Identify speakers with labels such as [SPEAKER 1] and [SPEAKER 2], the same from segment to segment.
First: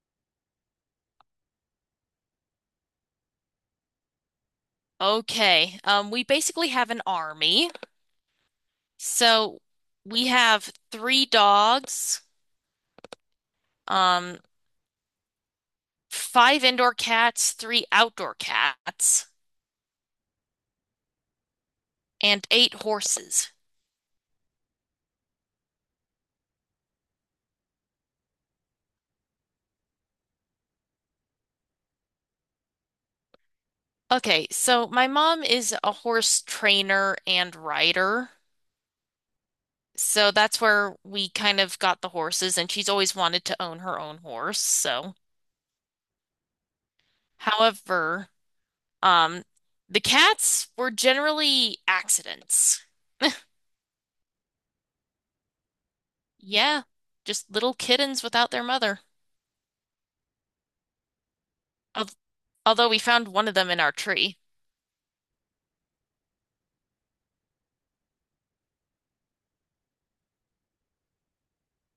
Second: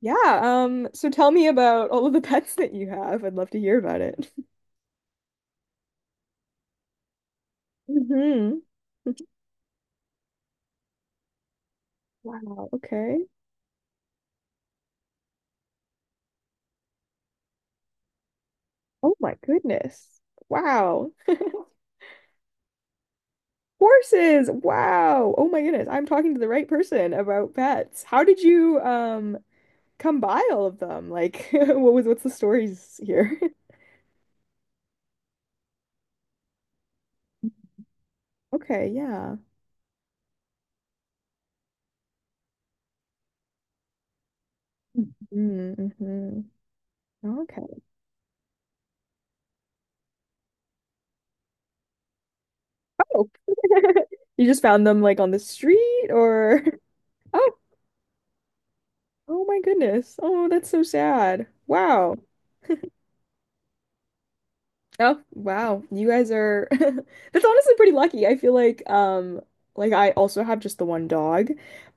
[SPEAKER 1] Yeah, so tell me about all of the pets that you have. I'd love to hear about it.
[SPEAKER 2] Okay. We basically have an army.
[SPEAKER 1] hmm
[SPEAKER 2] So we have three dogs,
[SPEAKER 1] Wow, okay.
[SPEAKER 2] um, five indoor cats, three outdoor
[SPEAKER 1] Oh
[SPEAKER 2] cats,
[SPEAKER 1] my goodness. Wow.
[SPEAKER 2] and eight horses.
[SPEAKER 1] Horses. Wow. Oh my goodness. I'm talking to the right person about pets. How did you come by all of them? Like what's the stories here?
[SPEAKER 2] Okay, so my mom is a horse trainer and rider.
[SPEAKER 1] Okay, yeah.
[SPEAKER 2] So that's where we kind of got the horses, and she's always wanted to own her own horse. So,
[SPEAKER 1] Mm-hmm. Mm-hmm. Okay.
[SPEAKER 2] however, um, the cats were generally accidents.
[SPEAKER 1] Oh. You just found them like on the street or
[SPEAKER 2] Yeah,
[SPEAKER 1] oh.
[SPEAKER 2] just little kittens without their mother.
[SPEAKER 1] Oh my goodness. Oh, that's so sad.
[SPEAKER 2] Al-
[SPEAKER 1] Wow.
[SPEAKER 2] Although we found one of them in our tree.
[SPEAKER 1] Oh, wow. You guys are that's honestly pretty lucky. I feel like I also have just the one dog,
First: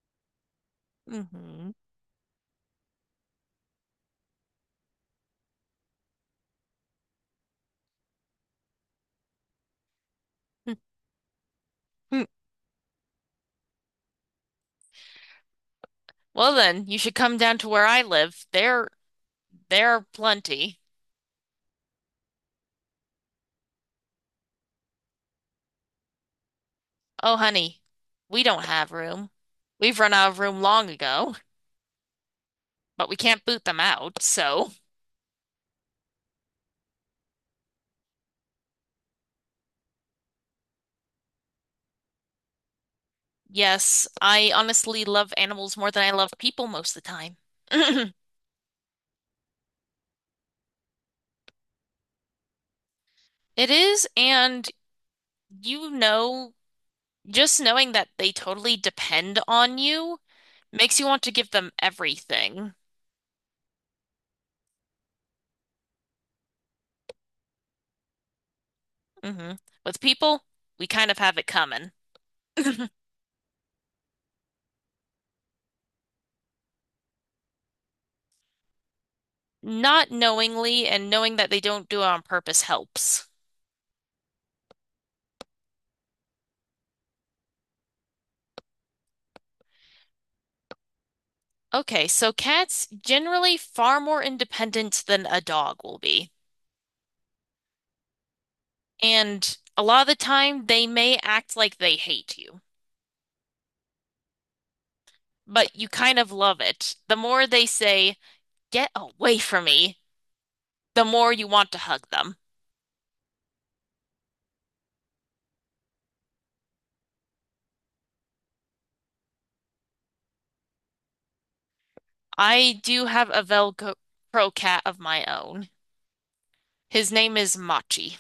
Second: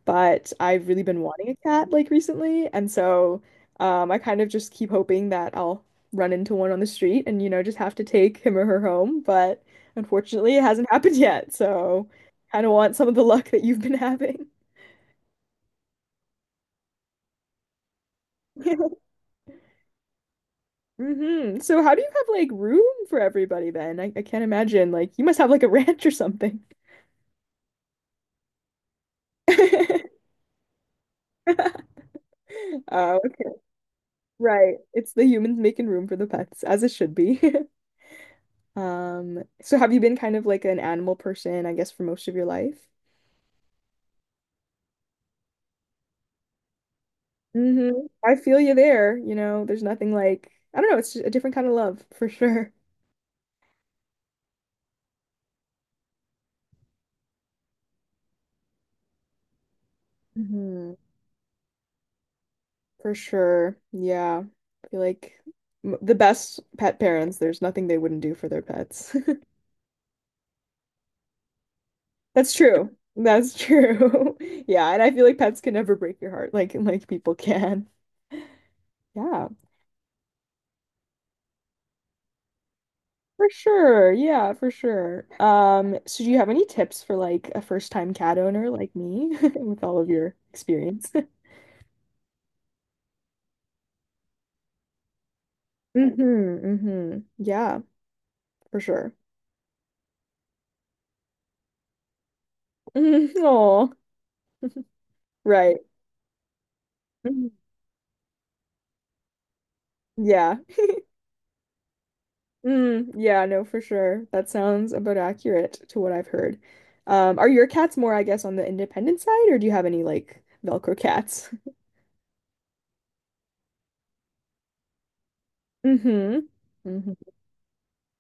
[SPEAKER 1] but I've really been wanting a
[SPEAKER 2] Hmm
[SPEAKER 1] cat like recently, and so I kind of just keep hoping that I'll run into one on the street and you know just have to take him or her home, but unfortunately it hasn't happened yet. So kind of want some of the luck that you've been having.
[SPEAKER 2] Well then, you should come down to where I live. There, there are plenty.
[SPEAKER 1] hmm So how do you have like room for everybody then? I can't imagine. Like you must have like a ranch or something.
[SPEAKER 2] Oh, honey, we don't have room. We've run out of room long ago, but we
[SPEAKER 1] Oh,
[SPEAKER 2] can't
[SPEAKER 1] okay.
[SPEAKER 2] boot them out, so.
[SPEAKER 1] Right. It's the humans making room for the pets, as it should be. So have you been kind of like an animal person, I guess, for most of your life?
[SPEAKER 2] Yes, I honestly love animals more than I love people most of the time.
[SPEAKER 1] Hmm I feel you there. You know, there's nothing like I don't know, it's just a different kind of love for sure.
[SPEAKER 2] It is, and you know, just knowing that they totally depend on you.
[SPEAKER 1] hmm
[SPEAKER 2] Makes you want to give them everything.
[SPEAKER 1] For sure. Yeah. I feel like the best pet parents, there's nothing they wouldn't do for their pets.
[SPEAKER 2] Hmm With people, we kind of have it coming.
[SPEAKER 1] That's true. That's true. Yeah, and I feel like pets can never break your heart like people can. Yeah,
[SPEAKER 2] Not knowingly and knowing that they don't do it on purpose helps.
[SPEAKER 1] for sure. Yeah, for sure. So do you have any tips for like a first-time cat owner like me with all of your experience?
[SPEAKER 2] Okay, so cats generally far more independent than a dog will be.
[SPEAKER 1] Mm-hmm. Mm-hmm. Yeah, for sure.
[SPEAKER 2] And a lot of the time, they may act like they hate you,
[SPEAKER 1] Oh,
[SPEAKER 2] but
[SPEAKER 1] right.
[SPEAKER 2] you kind of love it. The more
[SPEAKER 1] Mhm.
[SPEAKER 2] they say, get away from me,
[SPEAKER 1] Yeah.
[SPEAKER 2] the more you want to hug them.
[SPEAKER 1] Mm, yeah, no, for sure. That sounds about accurate to what I've heard. Are your cats more, I guess, on the independent side, or do you have any like Velcro cats?
[SPEAKER 2] I do have a Velcro cat of my own.
[SPEAKER 1] Mm-hmm.
[SPEAKER 2] His name is Machi.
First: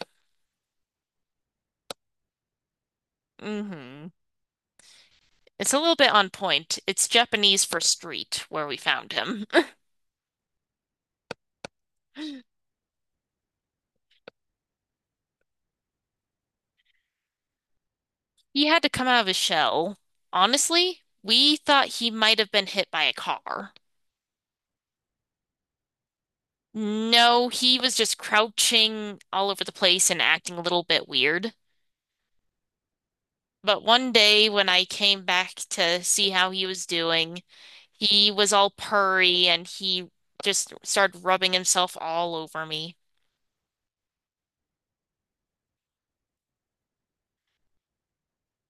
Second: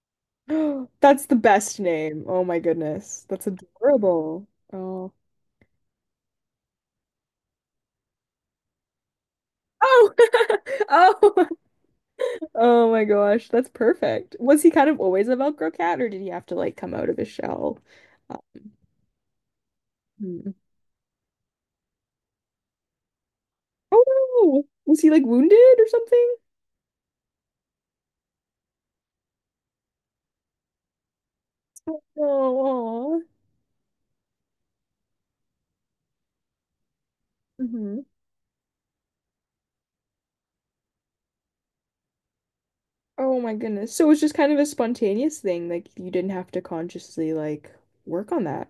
[SPEAKER 1] Mm-hmm. That's the best name. Oh my goodness. That's
[SPEAKER 2] Hmm
[SPEAKER 1] adorable. Oh.
[SPEAKER 2] It's a little bit on point. It's Japanese for street where we found him.
[SPEAKER 1] Oh. Oh. Oh my gosh. That's perfect. Was he kind of always a Velcro cat, or did he have to like come out of his shell? Uh,
[SPEAKER 2] He had to come out of his shell.
[SPEAKER 1] hmm.
[SPEAKER 2] Honestly, we thought he might have been hit by a car.
[SPEAKER 1] Oh no. Was he like wounded or something?
[SPEAKER 2] No, he was just crouching all over the place and acting a little bit weird.
[SPEAKER 1] Oh.
[SPEAKER 2] But one day when I came back to see how he was doing, he was all purry and he just started rubbing himself all over me.
[SPEAKER 1] Oh my goodness. So it was just kind of a spontaneous thing. Like you didn't have to consciously like work on that.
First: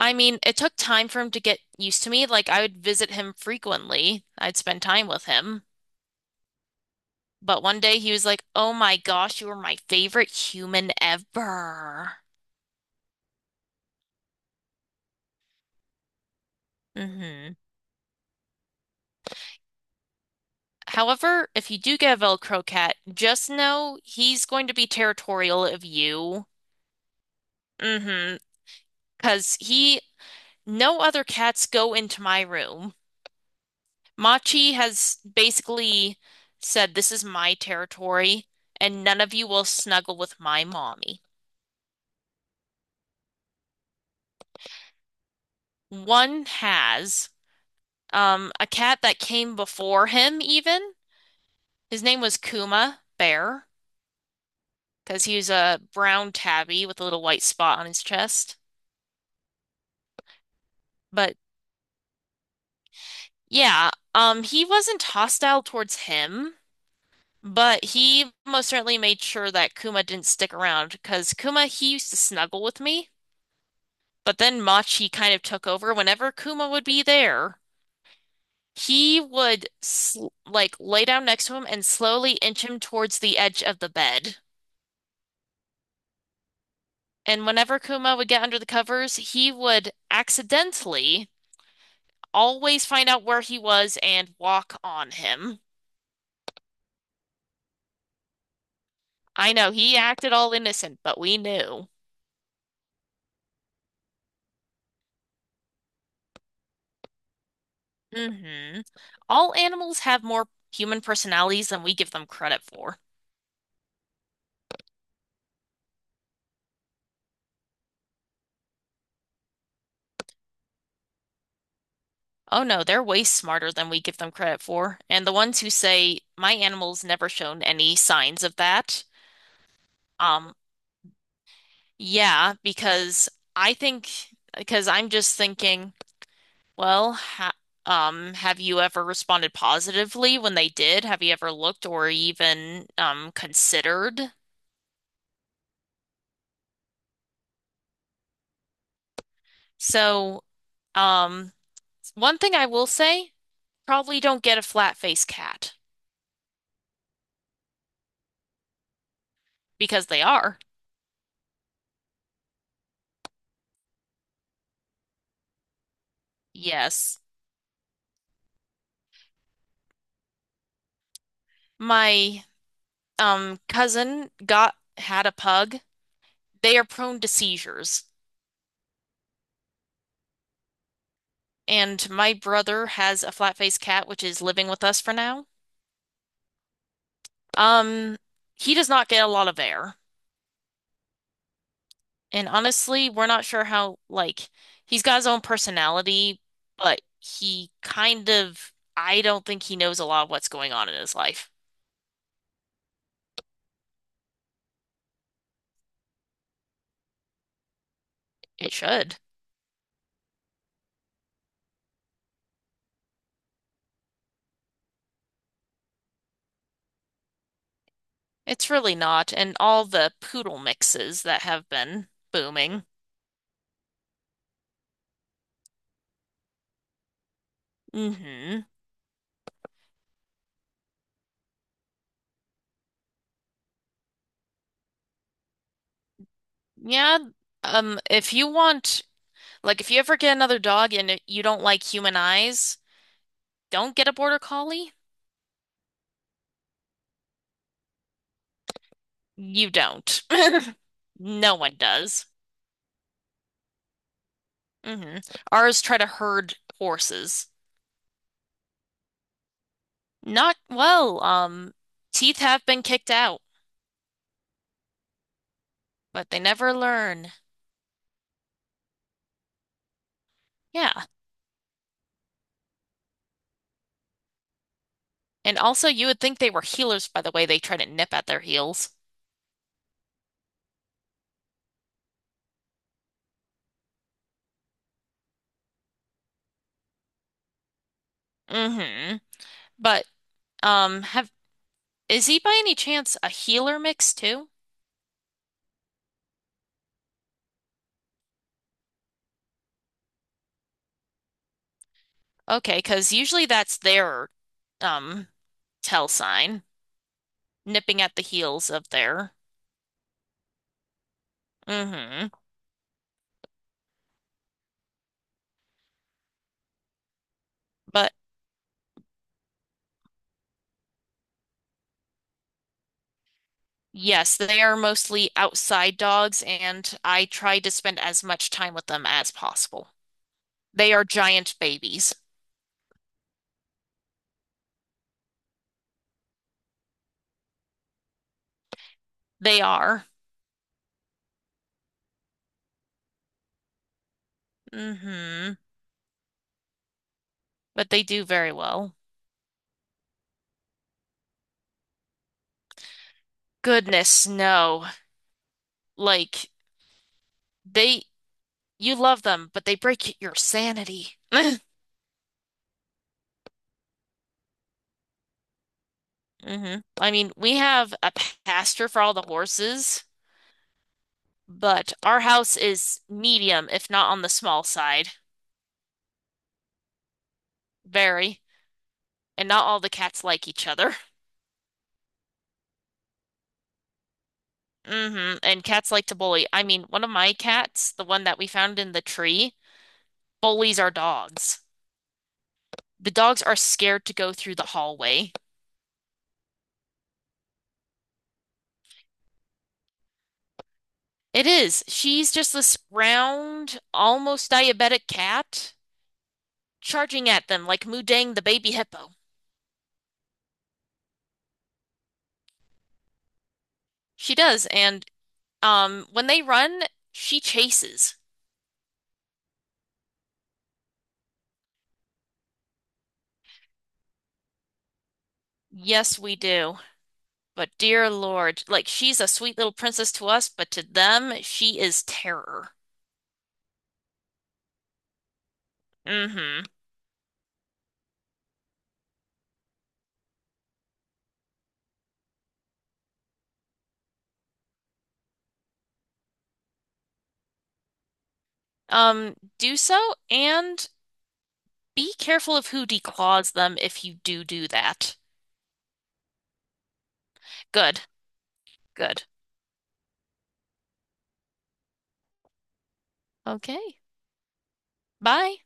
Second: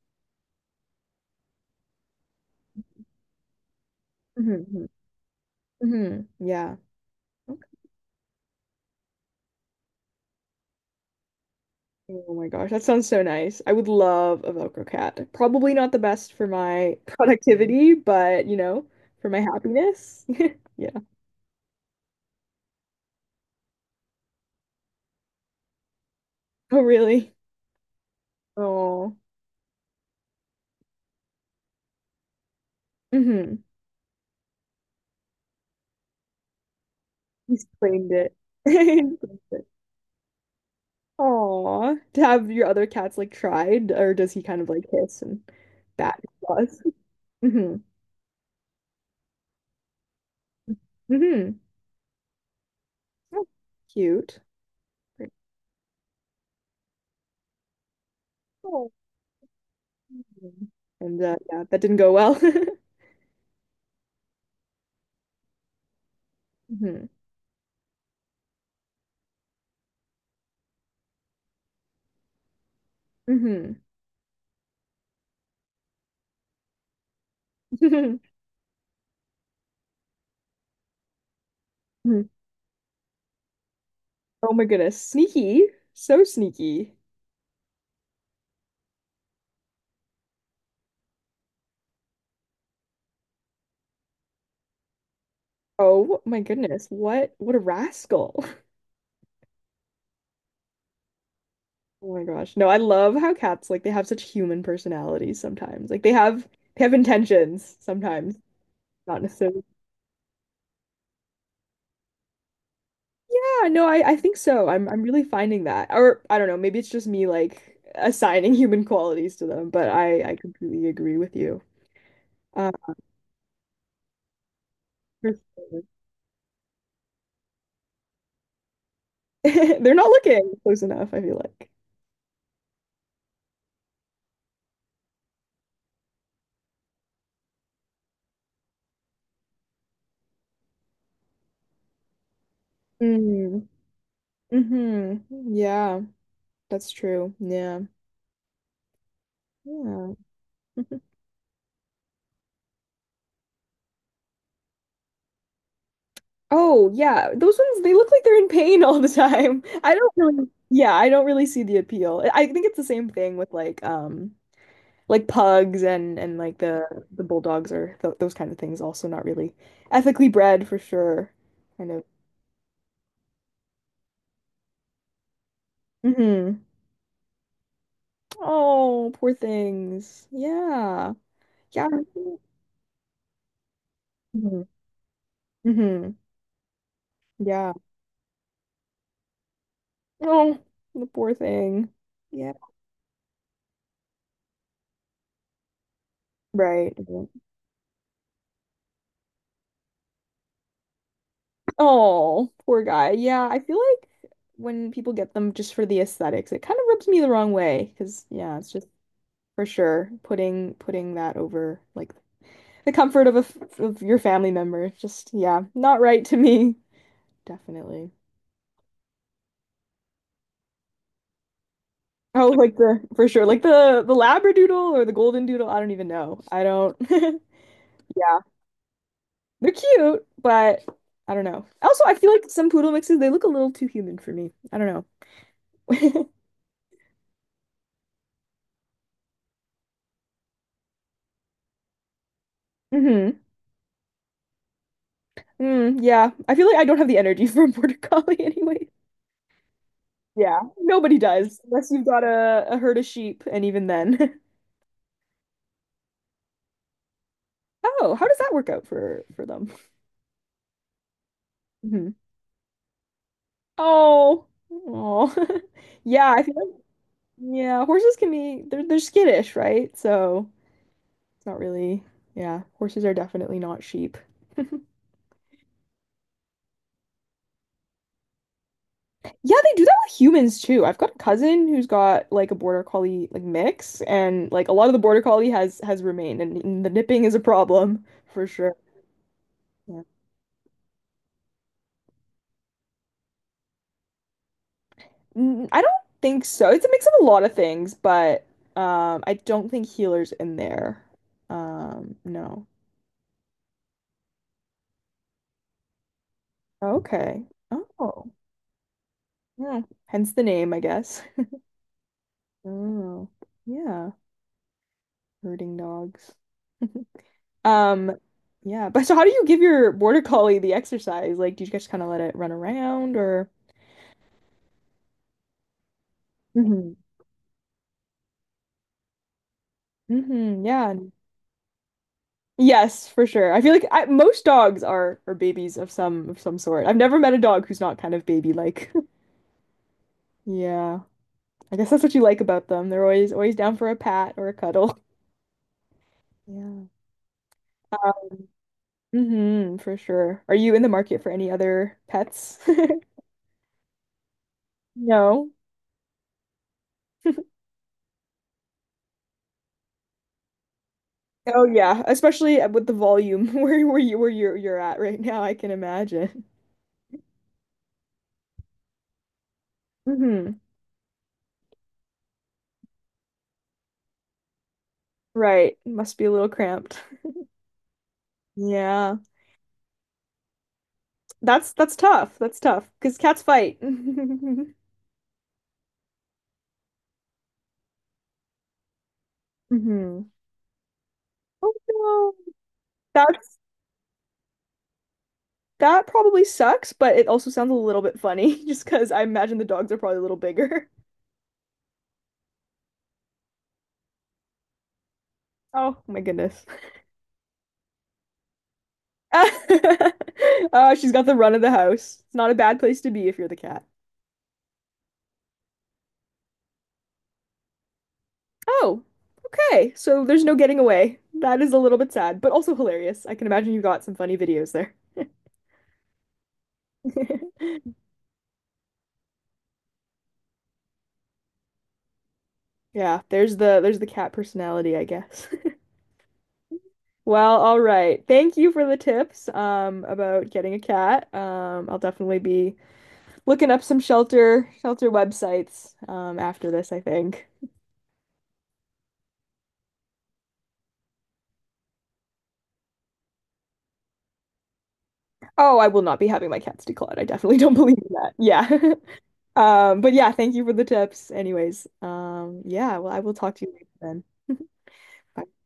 [SPEAKER 2] I mean, it took time for him to get used to me. Like, I would visit him frequently. I'd spend
[SPEAKER 1] Hmm
[SPEAKER 2] time with him.
[SPEAKER 1] hmm Yeah.
[SPEAKER 2] But
[SPEAKER 1] Okay.
[SPEAKER 2] one day he was like, "Oh my gosh, you are my favorite human ever."
[SPEAKER 1] Oh my gosh, that sounds so nice. I would love a Velcro cat. Probably not the best for my
[SPEAKER 2] hmm
[SPEAKER 1] productivity, but you know, for my happiness. Yeah.
[SPEAKER 2] However, if you do get a Velcro cat, just know he's going to be territorial of you.
[SPEAKER 1] Oh, really?
[SPEAKER 2] Mm-hmm.
[SPEAKER 1] Oh.
[SPEAKER 2] Because he, no other cats go into my room.
[SPEAKER 1] hmm
[SPEAKER 2] Machi has basically said, "This is my
[SPEAKER 1] He's claimed it.
[SPEAKER 2] territory,
[SPEAKER 1] He's
[SPEAKER 2] and
[SPEAKER 1] claimed
[SPEAKER 2] none of you will
[SPEAKER 1] it.
[SPEAKER 2] snuggle with my mommy."
[SPEAKER 1] Aw. To have your other cats like tried, or does he kind of like hiss and bat his
[SPEAKER 2] One
[SPEAKER 1] claws?
[SPEAKER 2] has
[SPEAKER 1] hmm
[SPEAKER 2] a cat that came before him, even.
[SPEAKER 1] hmm
[SPEAKER 2] His name was Kuma
[SPEAKER 1] Oh,
[SPEAKER 2] Bear
[SPEAKER 1] cute.
[SPEAKER 2] because he was a brown tabby with a little white spot on his chest.
[SPEAKER 1] Oh, mm. And
[SPEAKER 2] But
[SPEAKER 1] yeah, that didn't go well.
[SPEAKER 2] yeah, he wasn't hostile towards him,
[SPEAKER 1] hmm
[SPEAKER 2] but he most certainly made sure that Kuma didn't stick around because Kuma, he used to snuggle with me.
[SPEAKER 1] hmm
[SPEAKER 2] But then Machi kind of took over. Whenever Kuma would be there, he would sl like lay down next to him and slowly inch him towards the edge of the bed.
[SPEAKER 1] Oh my goodness. Sneaky. So sneaky.
[SPEAKER 2] And whenever Kuma would get under the covers, he would accidentally always find out where he was and walk on him.
[SPEAKER 1] Oh my goodness. What a rascal.
[SPEAKER 2] I know he acted all innocent, but we knew.
[SPEAKER 1] Oh my gosh. No, I love how cats like they have such human personalities sometimes. They have intentions sometimes.
[SPEAKER 2] Hmm
[SPEAKER 1] Not
[SPEAKER 2] All
[SPEAKER 1] necessarily.
[SPEAKER 2] animals have more human personalities than we give them credit for.
[SPEAKER 1] Yeah, no, I think so. I'm really finding that. Or I don't know, maybe it's just me like assigning human qualities to them, but I completely agree with you.
[SPEAKER 2] Oh
[SPEAKER 1] Um,
[SPEAKER 2] no, they're way smarter than we give them credit for. And the
[SPEAKER 1] For
[SPEAKER 2] ones who
[SPEAKER 1] sure.
[SPEAKER 2] say, my animal's never shown any signs of that.
[SPEAKER 1] They're not looking
[SPEAKER 2] Um,
[SPEAKER 1] close enough, I feel like.
[SPEAKER 2] yeah, because I think, because I'm just thinking. Well, ha Have you ever responded positively when they did? Have you ever looked or even
[SPEAKER 1] Mm.
[SPEAKER 2] considered?
[SPEAKER 1] Mm-hmm. Yeah, that's true. Yeah. Yeah.
[SPEAKER 2] So, um, One thing I will say, probably don't get a flat-faced cat
[SPEAKER 1] Oh, yeah. Those ones, they look like they're in pain all the time. I
[SPEAKER 2] because
[SPEAKER 1] don't
[SPEAKER 2] they
[SPEAKER 1] really,
[SPEAKER 2] are.
[SPEAKER 1] yeah, I don't really see the appeal. I think it's the same thing with like pugs and like the
[SPEAKER 2] Yes.
[SPEAKER 1] the bulldogs or th those kind of things also not really ethically bred for sure. Kind of.
[SPEAKER 2] My cousin got had a pug.
[SPEAKER 1] Mm-hmm.
[SPEAKER 2] They are prone to seizures.
[SPEAKER 1] Oh, poor things. Yeah. Yeah.
[SPEAKER 2] And my brother has a flat-faced cat, which is living with us for now.
[SPEAKER 1] Mm-hmm. Yeah.
[SPEAKER 2] Um, he does not get a lot of air.
[SPEAKER 1] Oh, the poor thing.
[SPEAKER 2] And
[SPEAKER 1] Yeah.
[SPEAKER 2] honestly, we're not sure how, like, he's got his own personality,
[SPEAKER 1] Right.
[SPEAKER 2] but
[SPEAKER 1] Mhm.
[SPEAKER 2] he kind of, I don't think he knows a lot of what's going on in his life.
[SPEAKER 1] Oh, poor guy. Yeah, I feel like when people get them just for the aesthetics, it kind of rubs me the wrong way because yeah,
[SPEAKER 2] It
[SPEAKER 1] it's just
[SPEAKER 2] should.
[SPEAKER 1] for sure putting that over like the comfort of a f of your family member. It's just yeah, not right to me. Definitely.
[SPEAKER 2] It's really not. And all the poodle mixes that have been
[SPEAKER 1] Oh, like
[SPEAKER 2] booming.
[SPEAKER 1] the for sure, like the Labradoodle or the Golden Doodle. I don't even know. I don't. Yeah.
[SPEAKER 2] Hmm
[SPEAKER 1] They're cute, but I don't know. Also, I feel like some poodle mixes, they look a little too human for me. I don't know.
[SPEAKER 2] Yeah. If you want, like, if you ever get another dog and you don't like human eyes,
[SPEAKER 1] hmm
[SPEAKER 2] don't get a border collie.
[SPEAKER 1] Mm, yeah. I feel like I don't have the energy for a border collie anyway.
[SPEAKER 2] You don't.
[SPEAKER 1] Yeah. Nobody
[SPEAKER 2] No
[SPEAKER 1] does,
[SPEAKER 2] one
[SPEAKER 1] unless you've got
[SPEAKER 2] does.
[SPEAKER 1] a herd of sheep, and even then.
[SPEAKER 2] Hmm Ours try to herd horses.
[SPEAKER 1] Oh, how does that work out for them?
[SPEAKER 2] Not well.
[SPEAKER 1] Hmm
[SPEAKER 2] Teeth have been kicked out,
[SPEAKER 1] Oh. Oh.
[SPEAKER 2] but
[SPEAKER 1] Yeah,
[SPEAKER 2] they
[SPEAKER 1] I feel
[SPEAKER 2] never
[SPEAKER 1] like
[SPEAKER 2] learn.
[SPEAKER 1] yeah, horses can be they're skittish, right? So
[SPEAKER 2] Yeah.
[SPEAKER 1] it's not really yeah, horses are definitely not sheep.
[SPEAKER 2] And also, you would think they were healers by the way they try to nip at their heels.
[SPEAKER 1] Yeah, they do that with humans too. I've got a cousin who's got like a border collie like mix, and like a lot of the border collie has remained, and, the nipping is a problem for sure.
[SPEAKER 2] Mm-hmm.
[SPEAKER 1] Yeah.
[SPEAKER 2] But have is he by any chance a healer mix too?
[SPEAKER 1] Mm, I don't think so. It's a mix of a lot of things, but I don't think healer's in there. No.
[SPEAKER 2] Okay, because usually that's their um tell sign,
[SPEAKER 1] Okay.
[SPEAKER 2] nipping at the
[SPEAKER 1] Oh,
[SPEAKER 2] heels of their.
[SPEAKER 1] yeah. Hence the name, I guess.
[SPEAKER 2] Mm-hmm.
[SPEAKER 1] Oh, yeah. Herding dogs. Um,
[SPEAKER 2] But
[SPEAKER 1] yeah, but so how do you give your border collie the exercise? Like, do you just kind of let it run around or?
[SPEAKER 2] yes, they are mostly outside dogs,
[SPEAKER 1] Hmm
[SPEAKER 2] and I try to spend as much time with them as possible.
[SPEAKER 1] hmm
[SPEAKER 2] They
[SPEAKER 1] yeah.
[SPEAKER 2] are giant babies.
[SPEAKER 1] Yes, for sure. I feel like most dogs are babies of some sort. I've never met a dog who's not kind of baby-like.
[SPEAKER 2] They are.
[SPEAKER 1] Yeah. I guess that's what you like about them. They're always always down for a pat or a cuddle.
[SPEAKER 2] Hmm
[SPEAKER 1] Yeah.
[SPEAKER 2] But they do very well.
[SPEAKER 1] hmm for sure. Are you in the market for any other pets?
[SPEAKER 2] Goodness, no.
[SPEAKER 1] No.
[SPEAKER 2] Like they you love them, but they break your sanity.
[SPEAKER 1] Oh yeah, especially with the volume where you're at right now, I can imagine.
[SPEAKER 2] Hmm I mean, we have a pasture for all the horses,
[SPEAKER 1] Hmm
[SPEAKER 2] but our house is medium, if not on the small side.
[SPEAKER 1] Right. Must be a little cramped.
[SPEAKER 2] Very.
[SPEAKER 1] Yeah.
[SPEAKER 2] And not all the cats like each other.
[SPEAKER 1] That's tough. That's tough. Because cats fight. hmm
[SPEAKER 2] hmm And cats like to bully. I mean, one of my cats, the one that we found in the tree,
[SPEAKER 1] Oh
[SPEAKER 2] bullies our dogs.
[SPEAKER 1] no.
[SPEAKER 2] The dogs are
[SPEAKER 1] That's
[SPEAKER 2] scared to go through the hallway.
[SPEAKER 1] that probably sucks, but it also sounds a little bit funny just because I imagine the dogs are probably a little bigger.
[SPEAKER 2] It is. She's just this round, almost diabetic cat
[SPEAKER 1] Oh my goodness.
[SPEAKER 2] charging at them like Mudang the baby hippo.
[SPEAKER 1] Oh, she's got the run of the house. It's not a bad place to be if you're the cat.
[SPEAKER 2] She does, and when they run, she chases.
[SPEAKER 1] Oh, okay. So there's no getting away. That is a little bit sad, but also hilarious. I can imagine you got some funny videos there.
[SPEAKER 2] Yes, we do. But dear Lord, like she's a sweet little princess to us, but to them, she is terror.
[SPEAKER 1] Yeah, there's the cat personality, I guess.
[SPEAKER 2] Mm-hmm.
[SPEAKER 1] Well, all right. Thank you for the tips about getting a cat. I'll definitely be looking up some shelter websites after this, I think.
[SPEAKER 2] Do so and be careful of who declaws them if you do do that.
[SPEAKER 1] Oh, I will not be having my cats declawed. I definitely don't believe
[SPEAKER 2] Good,
[SPEAKER 1] in that. Yeah.
[SPEAKER 2] good.
[SPEAKER 1] But yeah, thank you for the tips anyways. I will talk to you
[SPEAKER 2] Okay.
[SPEAKER 1] later then. Bye.
[SPEAKER 2] Bye.